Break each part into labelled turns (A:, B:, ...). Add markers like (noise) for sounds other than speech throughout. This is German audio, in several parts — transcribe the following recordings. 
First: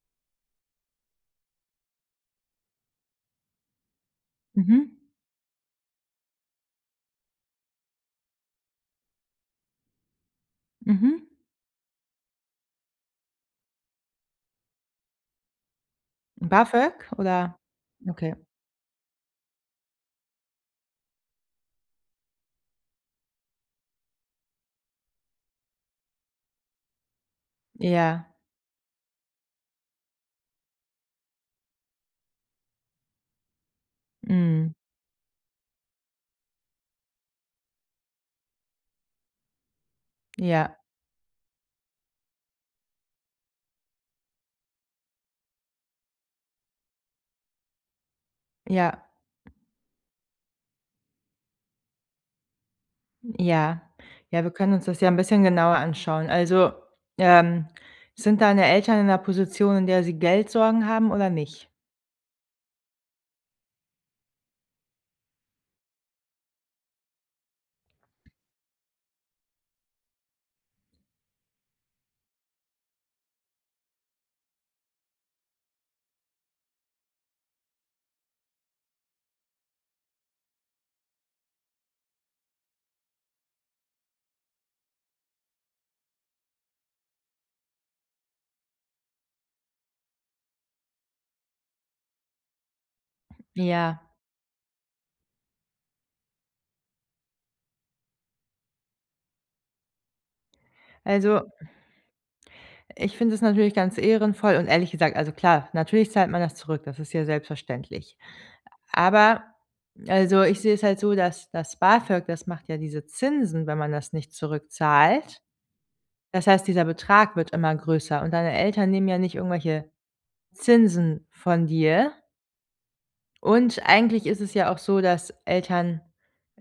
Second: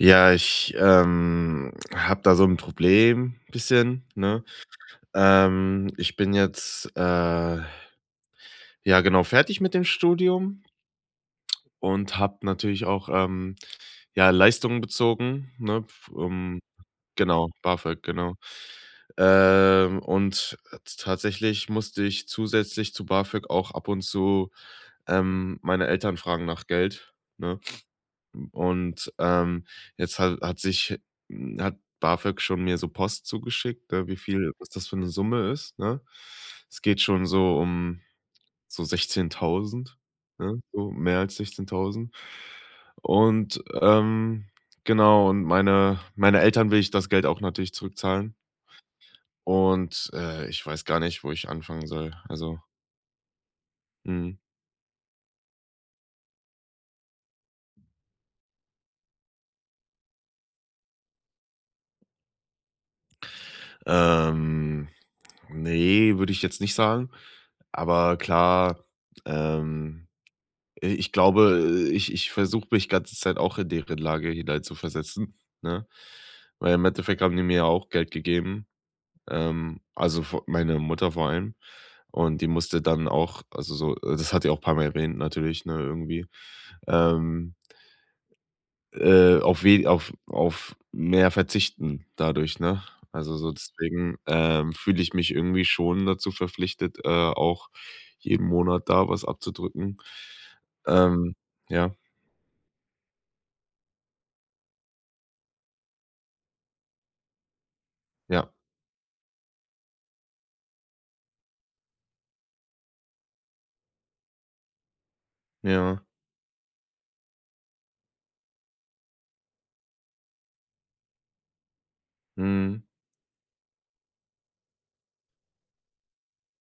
A: Ja, ich, ähm, habe da so 'n Problem, bisschen, ne?
B: Mhm.
A: Ähm, ich bin jetzt, äh, ja genau, fertig mit dem Studium
B: Mhm.
A: (smacks lips) und habe natürlich auch, ähm, ja, Leistungen bezogen, ne? F ähm,
B: BAföG?
A: genau,
B: Oder
A: BAföG,
B: Okay.
A: genau. Ähm, und, äh, t tatsächlich musste ich zusätzlich zu BAföG auch ab und zu, ähm, meine Eltern fragen nach Geld, ne?
B: Ja.
A: (sniffs) Und, ähm, jetzt ha hat sich hm, hat BAföG schon mir so Post zugeschickt, äh, wie viel was
B: Mhm.
A: das für 'ne Summe ist, ne? Es geht schon so um so 16.000, ne?
B: Ja.
A: Um mehr als 16.000. Und, ähm, genau, und meine meine Eltern will ich das Geld auch natürlich zurückzahlen.
B: Ja.
A: Und, äh, ich weiß gar nicht, wo ich anfangen soll. Also.
B: Ja.
A: Mhm.
B: Ja, wir können uns das ja 'n bisschen genauer anschauen. Also, ähm, sind deine Eltern in 'ner Position, in der sie Geldsorgen haben, oder nicht?
A: Ähm, ne, würde ich jetzt nicht sagen. Aber, klar, ähm, i ich glaube, äh, ich ich versuche mich ganze Zeit auch in deren Lage hineinzuversetzen, ne? Weil im Endeffekt haben die mir ja auch Geld gegeben. Ähm, also vo meine Mutter vor allem. Und die musste dann auch, also so äh, das hat die auch paar Mal erwähnt natürlich, ne, irgendwie, ähm äh, auf we auf auf mehr verzichten dadurch, ne? Also, so
B: Ja.
A: deswegen, ähm, fühle ich mich irgendwie schon dazu verpflichtet, äh, auch jeden Monat da was abzudrücken, ähm,
B: Also
A: Ja.
B: ich finde es natürlich ganz ehrenvoll und ehrlich gesagt, also klar, natürlich zahlt man das zurück, das ist ja selbstverständlich.
A: Ja.
B: Aber also, ich sehe es halt so, dass das BAföG, das macht ja diese Zinsen, wenn man das nicht zurückzahlt.
A: Ja.
B: Das heißt, dieser Betrag wird immer größer und deine Eltern nehmen ja nicht irgendwelche Zinsen von dir.
A: Mhm.
B: Und eigentlich ist es ja auch so, dass Eltern,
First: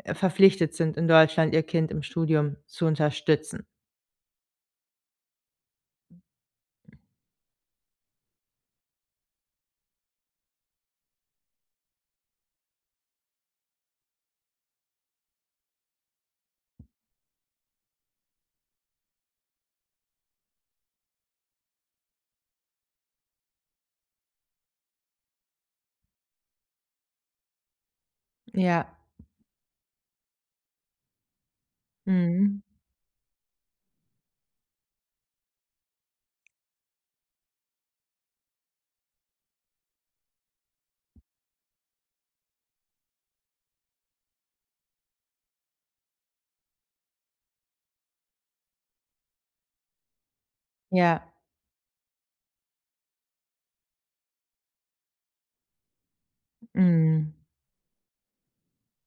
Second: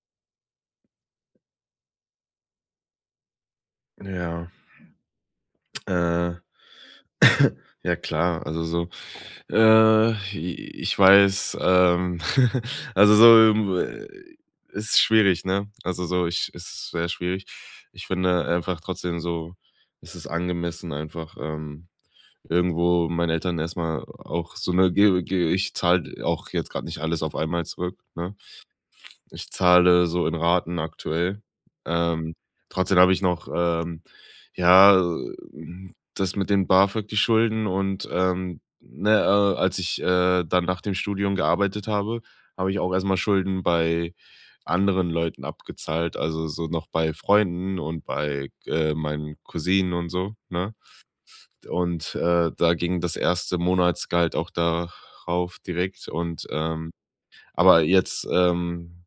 B: äh, verpflichtet sind, in Deutschland ihr Kind im Studium zu unterstützen.
A: Ja. (smacks lips) Äh (coughs) ja klar, also, so äh, i ich weiß, ähm (chuckles) also so, ähm ist schwierig, ne? Also so, ich es ist sehr schwierig. Ich finde einfach trotzdem so, es ist angemessen, einfach, ähm, irgendwo meinen Eltern erst mal auch so 'ne, ge ge ich zahle auch jetzt grad nicht alles auf einmal zurück, ne?
B: Ja.
A: Ich zahle so in Raten aktuell. Ähm,
B: Mhm.
A: trotzdem habe ich noch, ähm, ja, ähm, das mit den BAföG, die Schulden und ähm ne, äh, als ich, äh, dann nach dem Studium gearbeitet habe, habe ich auch erst mal Schulden bei anderen Leuten abgezahlt, also, so noch bei Freunden und bei g äh, meinen Cousinen und so, ne?
B: Ja.
A: Und, äh, da ging das erste Monatsgehalt auch da rauf direkt und, ähm
B: Mhm.
A: aber jetzt, ähm,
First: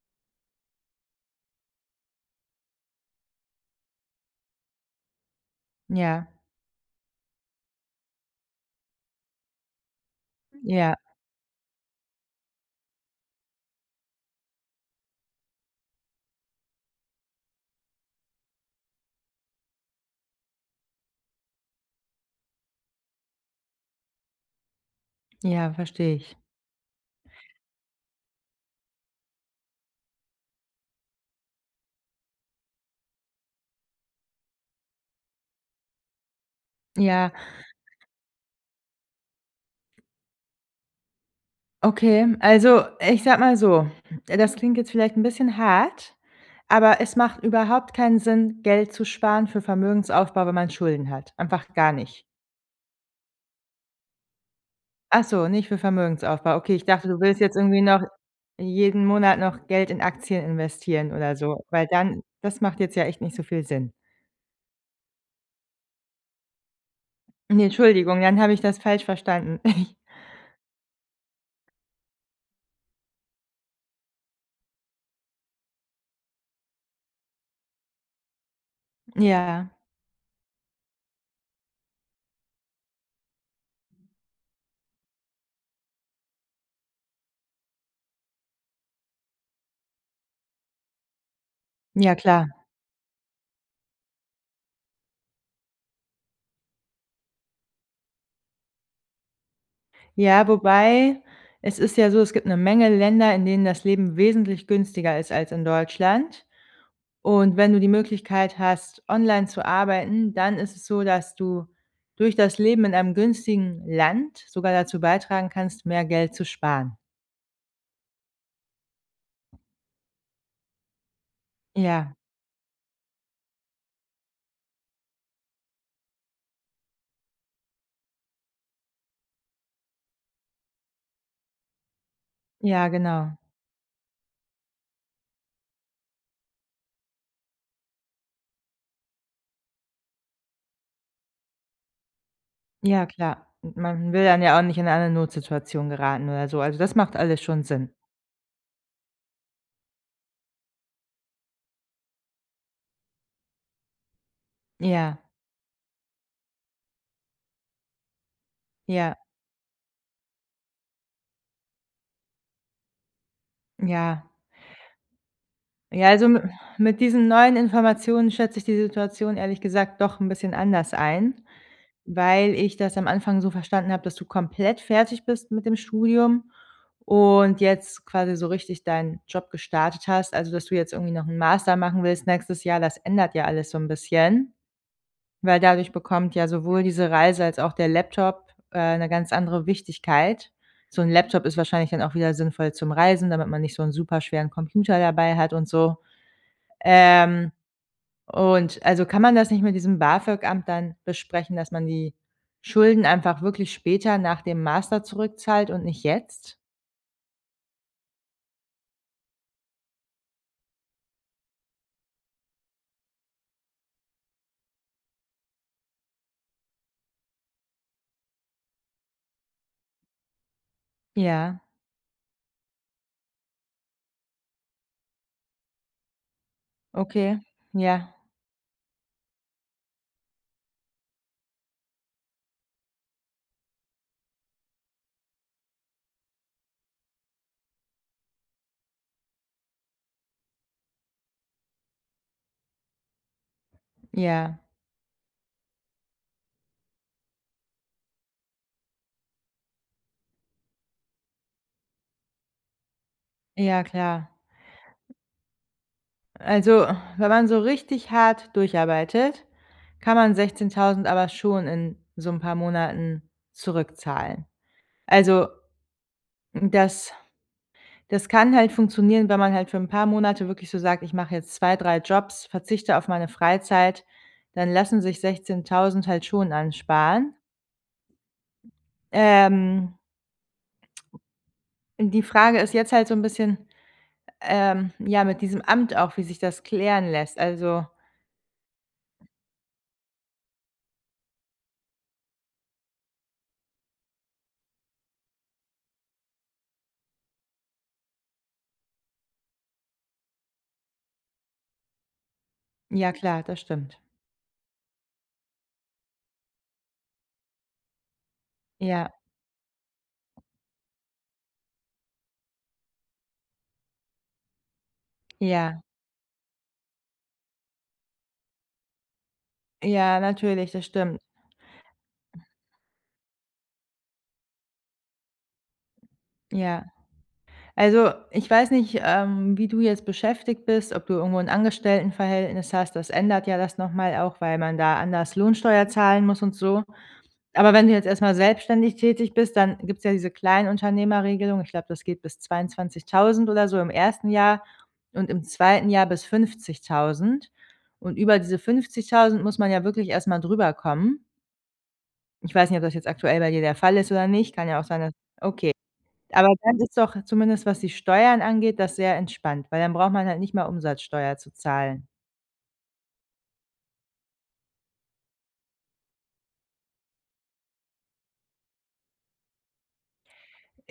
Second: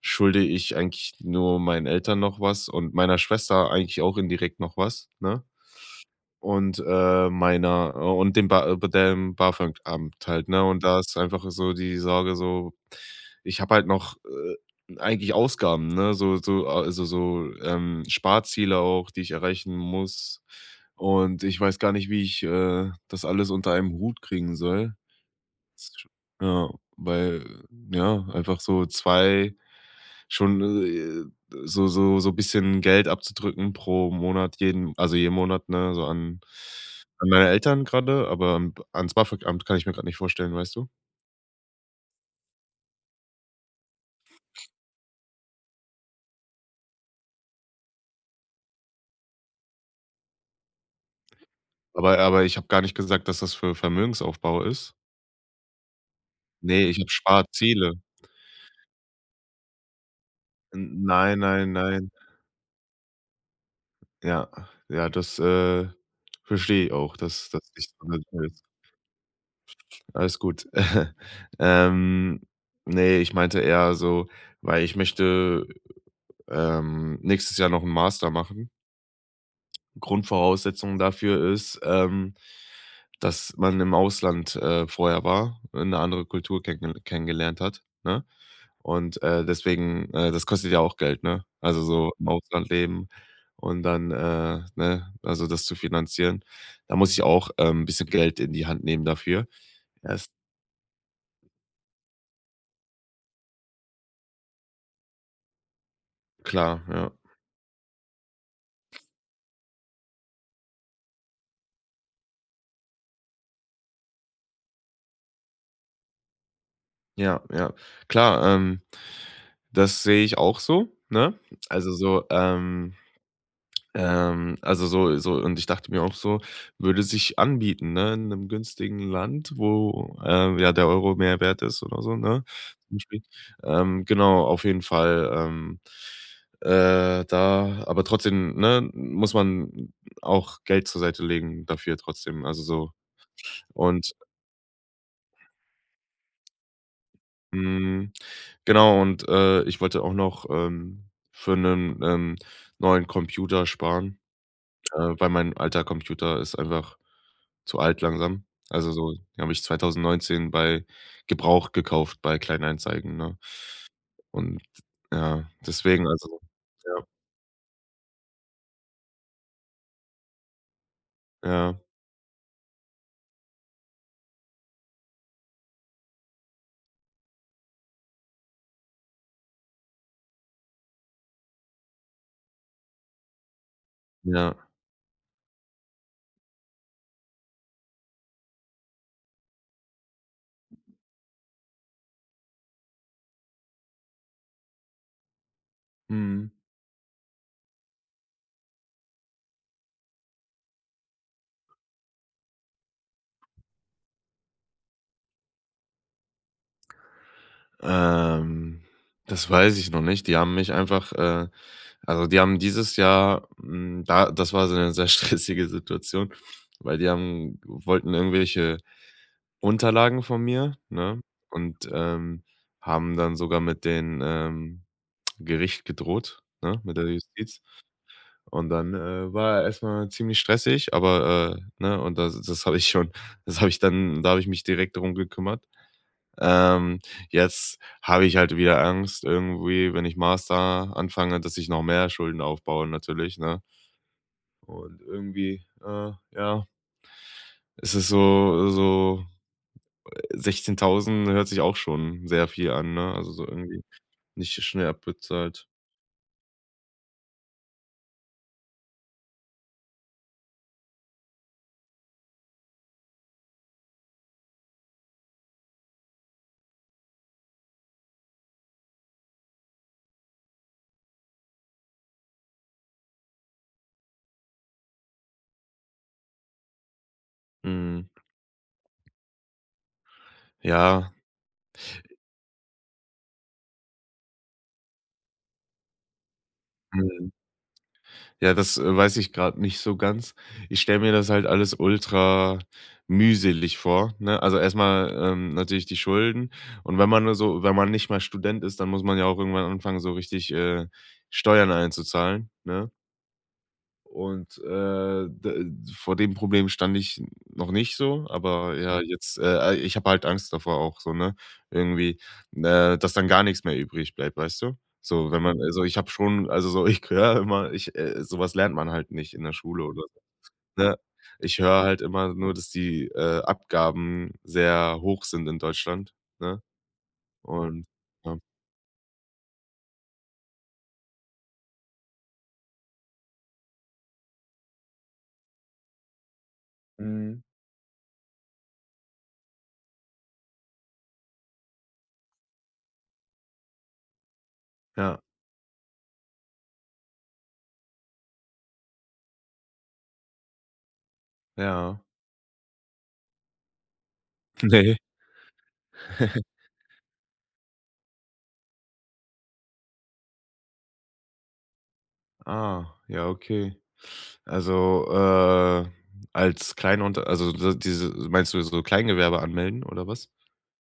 A: schulde ich eigentlich nur meinen Eltern noch was und meiner Schwester eigentlich auch indirekt noch was, ne?
B: Ja.
A: Und, äh, meiner, äh und dem ba de be dem BAföG-Amt halt, ne? Und
B: Ja.
A: da ist einfach so die Sorge so, ich habe halt noch, äh, eigentlich Ausgaben ne, so so a so so ähm, Sparziele auch, die ich erreichen muss. Und ich weiß gar nicht, wie ich, äh, das alles unter einem Hut kriegen soll.
B: Ja,
A: (unintelligible)
B: verstehe ich.
A: Ja, weil ja, einfach so 2 schon, äh, so so so bisschen Geld abzudrücken pro Monat jeden also jeden Monat, ne, so an an
B: Ja.
A: meine Eltern gerrade, aber, ähm, ans BAföG-Amt kann ich mir gerade nicht vorstellen, weißt du?
B: Okay, also, ich sage mal so, das klingt jetzt vielleicht 'n bisschen hart, aber es macht überhaupt keinen Sinn, Geld zu sparen für Vermögensaufbau, wenn man Schulden hat. Einfach gar
A: Aber
B: nicht.
A: aber ich habe gar nicht gesagt, dass das für Vermögensaufbau ist.
B: Ach so, nicht für Vermögensaufbau. Okay, ich
A: Ne, ich
B: dachte,
A: habe
B: du willst jetzt irgendwie
A: Sparziele.
B: noch jeden Monat noch Geld in Aktien
A: N
B: investieren oder
A: nein,
B: so,
A: nein,
B: weil
A: nein.
B: dann das macht jetzt ja echt nicht so viel Sinn.
A: Ja. Ja, das, äh, verstehe ich auch, dass dass,
B: Ne
A: nicht so
B: Entschuldigung, dann
A: sinnvoll
B: habe
A: ist.
B: ich das falsch verstanden. (chuckles)
A: Alles gut. (chuckles) Ähm, ne, ich meinte eher so weil ich möchte, ähm, nächstes Jahr noch 'n Master machen.
B: Ja.
A: (clicks tongue) Grundvoraussetzung dafür ist, ähm, dass man im Ausland, äh, vorher war, 'ne andere Kultur kennenge kenngelernt hat, ne? Und, äh, deswegen, äh, das kostet ja auch Geld, ne? Also, so
B: Ja,
A: im
B: klar.
A: Ausland leben und dann, äh, ne, also das zu finanzieren. Da muss ich auch, ähm, bisschen Geld in die Hand nehmen dafür. Es
B: Ja, wobei es ist ja so, es gibt 'ne Menge Länder, in denen das Leben wesentlich günstiger ist als in Deutschland.
A: Klar, ja.
B: Und wenn du die Möglichkeit hast, online zu arbeiten, dann ist es so, dass du durch das Leben in einem günstigen Land sogar dazu beitragen kannst, mehr Geld zu sparen.
A: Ja, ja. Klar, ähm, das sehe ich auch so, ne? Also,
B: Ja.
A: so, ähm ähm also, so so und ich dachte mir auch so, würde sich anbieten, ne, in 'nem günstigen Land, wo, ähm, ja, der Euro mehr wert ist oder so, ne,
B: Ja,
A: zum Beispiel.
B: genau.
A: Ähm, genau, auf jeden Fall, ähm. Äh, da aber trotzdem, ne, muss man auch Geld zur Seite legen dafür trotzdem, also, so.
B: Ja klar,
A: Und.
B: man will dann ja auch nicht in eine Notsituation geraten oder so. Also, das macht alles schon Sinn.
A: Mhm, genau und, äh, ich wollte auch noch, ähm, für 'nen, ähm, neuen Computer sparen, (clicks tongue) äh,
B: Ja.
A: weil mein alter Computer ist einfach zu alt langsam. Also, so
B: Ja.
A: den habe ich 2019 bei gebraucht gekauft bei Kleinanzeigen, ne?
B: Ja.
A: Und ja, deswegen
B: Ja, also mi
A: also
B: mit
A: ja.
B: diesen neuen Informationen schätze ich die Situation ehrlich gesagt doch 'n bisschen anders ein,
A: Ja.
B: weil ich das am Anfang so verstanden habe, dass du komplett fertig bist mit dem Studium und jetzt quasi so richtig deinen Job gestartet hast, also dass du jetzt irgendwie noch 'n Master machen willst nächstes Jahr, das ändert ja alles so 'n bisschen,
A: Ja.
B: weil dadurch bekommt ja sowohl diese Reise als auch der Laptop, äh, 'ne ganz andere Wichtigkeit. So 'n Laptop ist wahrscheinlich dann auch wieder sinnvoll zum Reisen, damit man nicht so 'n super schweren Computer dabei hat und so.
A: Mhm.
B: Ähm. Und also, kann man das nicht mit diesem BAFÖG-Amt dann besprechen, dass man die Schulden einfach wirklich später nach dem Master zurückzahlt und nicht jetzt?
A: Ähm, das weiß ich noch nicht. Die haben mich einfach, äh, also die haben dieses Jahr, hm da, das war so 'ne sehr stressige Situation, weil die haben wollten irgendwelche Unterlagen von mir, ne,
B: Ja.
A: und, ähm, haben dann sogar mit den, ähm, (smacks lips) Gericht gedroht, ne, mit der
B: Okay,
A: Justiz.
B: ja.
A: Und dann, äh, war er erst mal ziemlich stressig, aber, äh, ne, und das das habe ich schon das hab ich dann da habe ich mich direkt drum gekümmert. Ähm, jetzt hab ich halt wieder Angst, irgendwie, wenn ich Master anfange, dass ich noch mehr Schulden aufbaue, natürlich, ne?
B: Ja.
A: Und irgendwie, äh, ja ist es so so, äh, 16000, ne, hört sich auch schon sehr viel an, ne? Also so irgendwie
B: Ja klar.
A: nicht so schnell abbezahlt.
B: Also, wenn man so richtig hart durcharbeitet, kann man 16000 aber schon in so 'n paar Monaten zurückzahlen. Also m das, das kann halt funktionieren, wenn man halt für 'n paar Monate wirklich so sagt: „Ich mache jetzt 2, 3 Jobs, verzichte auf meine Freizeit," dann lassen sich 16000 halt schon ansparen.
A: Mhm.
B: Ähm
A: Ja.
B: (smacks lips) Die Frage ist jetzt halt so 'n bisschen, ähm, ja, mit diesem Amt auch, wie sich das klären
A: Mhm.
B: lässt? Also
A: Ja, das, äh, weiß ich gerade nicht so ganz. Ich stelle mir das halt alles ultra mühselig vor, ne? Also erst mal, ähm, natürlich die Schulden. Und wenn man nur so wenn man nicht mal Student ist, dann muss man ja auch irgendwann anfangen, so richtig, äh, Steuern einzuzahlen, ne?
B: Ja klar, das stimmt.
A: Und, äh, d vor dem Problem stand ich noch nicht so, aber ja,
B: Ja.
A: jetzt äh, al ich hab halt Angst davor auch so, ne, irgendwie, ne, dass dann gar nix mehr übrig bleibt, weißt du? So, wenn man
B: Ja.
A: also ich hab schon, also so, ich höre immer, ich, äh so was lernt man halt nicht in der Schule oder
B: Ja,
A: sowas,
B: natürlich, das
A: ne?
B: stimmt.
A: Ich höre halt immer nur, dass die, äh, Abgaben sehr hoch sind in Deutschland, ne?
B: Ja.
A: Und
B: Also
A: ja.
B: ich weiß nicht, ähm, wie du jetzt beschäftigt bist, ob du irgendwo 'n Angestelltenverhältnis hast, das ändert ja das noch mal auch, weil man da anders Lohnsteuer zahlen muss und so.
A: Mhm.
B: Aber wenn du jetzt erst mal selbstständig tätig bist, dann gibt es ja diese Kleinunternehmerregelung. Ich glaube, das geht bis 22000 oder so im ersten Jahr
A: Ja.
B: und im zweiten Jahr bis 50000. Und über diese 50000 muss man ja wirklich erst mal drüberkommen.
A: Ja.
B: Ich weiß nicht, ob das jetzt aktuell bei dir der Fall ist oder nicht, kann ja auch
A: Ne.
B: sein, dass okay.
A: (chuckles)
B: Aber dann ist doch, zumindest was die Steuern angeht, das sehr entspannt, weil dann braucht man halt nicht mal Umsatzsteuer zu zahlen.
A: Ah, ja, okay. Also, äh, als Kleinunter also so, diese meinst du jetzt so Kleingewerbe anmelden oder was?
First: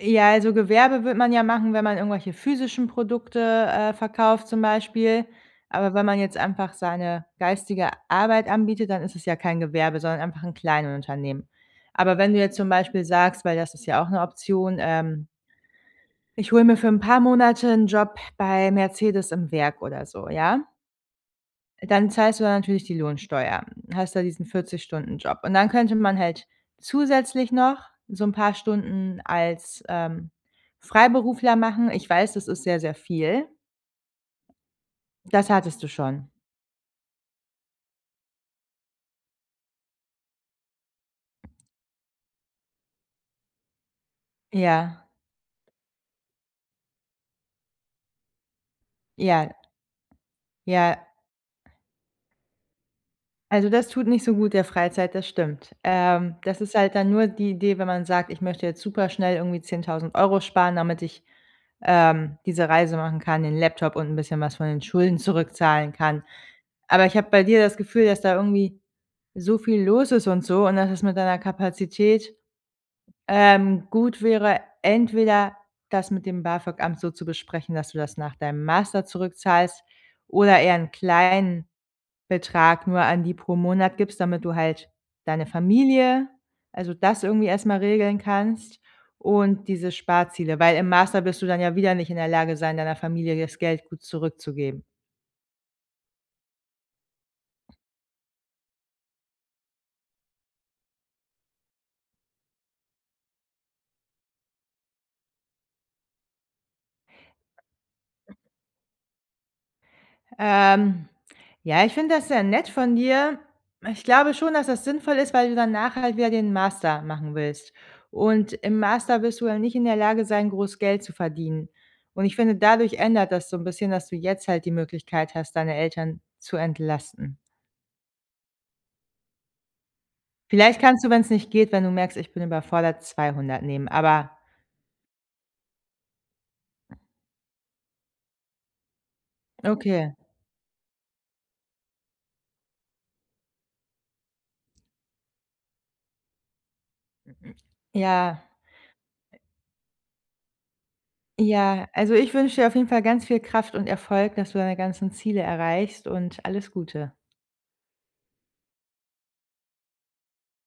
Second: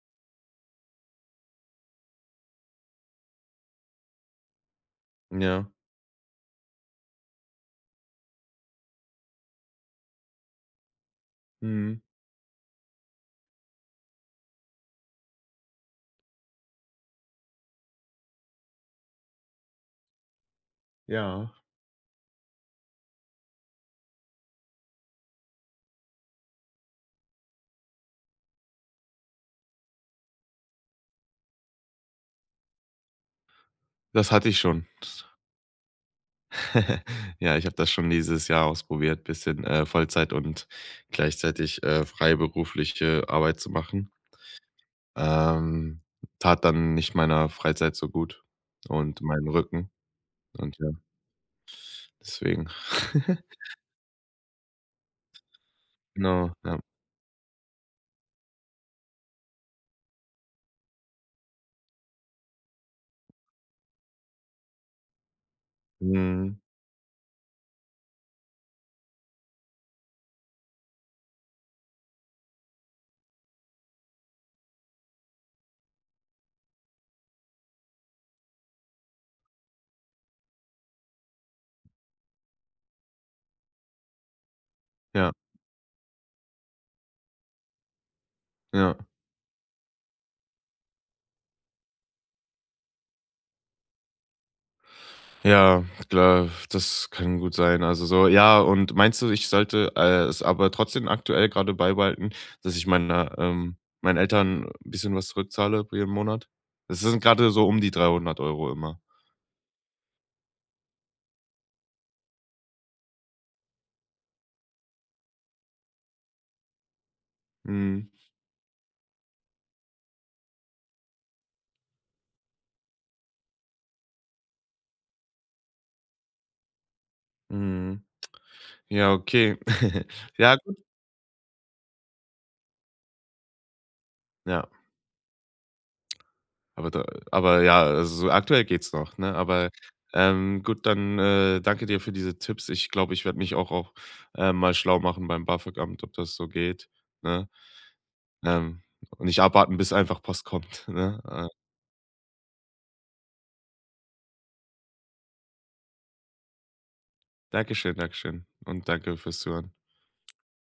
B: Ja, also Gewerbe würde man ja machen, wenn man irgendwelche physischen Produkte, äh, verkauft zum Beispiel,
A: Ja.
B: aber wenn man jetzt einfach seine geistige Arbeit anbietet, dann isses ja kein Gewerbe, sondern einfach 'n Kleinunternehmen.
A: Mhm.
B: Aber wenn du jetzt zum Beispiel sagst, weil das ist ja auch 'ne Option, ähm „Ich hol mir für 'n paar Monate 'n Job bei Mercedes im Werk." oder so, ja
A: Ja.
B: dann zahlst du da natürlich die Lohnsteuer, hast da diesen 40 Stunden-Job. Und dann könnte man halt zusätzlich noch so 'n paar Stunden als, ähm, Freiberufler machen. Ich weiß, das ist sehr, sehr viel.
A: Das hatte ich schon.
B: Das hattest du schon?
A: (chuckles) Ja, ich habe das schon dieses Jahr ausprobiert bisschen, äh, Vollzeit und gleichzeitig, äh, freiberufliche Arbeit zu machen.
B: Ja.
A: Ähm, tat dann nicht meiner Freizeit so gut, und meinem
B: Ja.
A: Rücken und ja
B: Ja.
A: deswegen (chuckles)
B: Also das tut nicht so gut der Freizeit, das stimmt. Ähm,
A: Genau,
B: das ist
A: ja.
B: halt dann nur die Idee, wenn man sagt: „Ich möchte jetzt superschnell irgendwie 10.000 € sparen, damit ich, ähm, diese Reise machen kann, den Laptop und 'n bisschen was von den Schulden zurückzahlen kann."
A: Mhm.
B: Aber ich habe bei dir das Gefühl, dass da irgendwie so viel los ist und so, und dass es mit deiner Kapazität, ähm, gut wäre, entweder das mit dem BAföG-Amt so zu besprechen, dass du das nach deinem Master zurückzahlst, oder eher 'n kleinen Betrag nur an die pro Monat gibst, damit du halt
A: Ja.
B: deine Familie also das irgendwie erst mal regeln kannst
A: Ja.
B: und diese Sparziele. Weil im Master wirst du dann ja wieder nicht in der Lage sein, deiner Familie das Geld gut zurückzugeben.
A: Ja, klar, das kann gut sein. Also so, ja und meinst du, ich sollte, äh, es aber trotzdem aktuell grade beibehalten, dass ich meine ähm, meinen Eltern 'n bisschen was zurückzahle jeden Monat? Das sind grade so die 300 € immer.
B: Ähm, ja, ich finde das sehr nett von dir. Ich glaube schon, dass das sinnvoll ist, weil du danach halt wieder den Master machen willst.
A: Mhm.
B: Und im Master wirst du ja nicht in der Lage sein, groß Geld zu verdienen. Und ich finde, dadurch ändert das so 'n bisschen, dass du jetzt halt die Möglichkeit hast, deine Eltern zu entlasten.
A: Mhm. Ja, okay. (chuckles) Ja,
B: Vielleicht
A: gut.
B: kannst du, wenn's nicht geht, wenn du merkst, ich bin überfordert, 200 nehmen. Aber
A: Ja. (smacks lips) Aber da äh, aber ja, also so aktuell geht's noch, ne? Aber,
B: Okay.
A: ähm, gut, dann, äh, danke dir für diese Tipps. Ich glaube, ich werde mich auch auch, äh, mal schlau machen beim BAföG-Amt, ob das so geht, ne?
B: Ja.
A: Ähm, und nicht abwarten, bis einfach Post kommt, ne? Äh
B: Ja, also ich wünsche dir auf jeden Fall ganz viel Kraft und Erfolg, dass du deine ganzen Ziele erreichst und alles Gute.
A: Danke schön, danke schön und danke fürs Zuhören.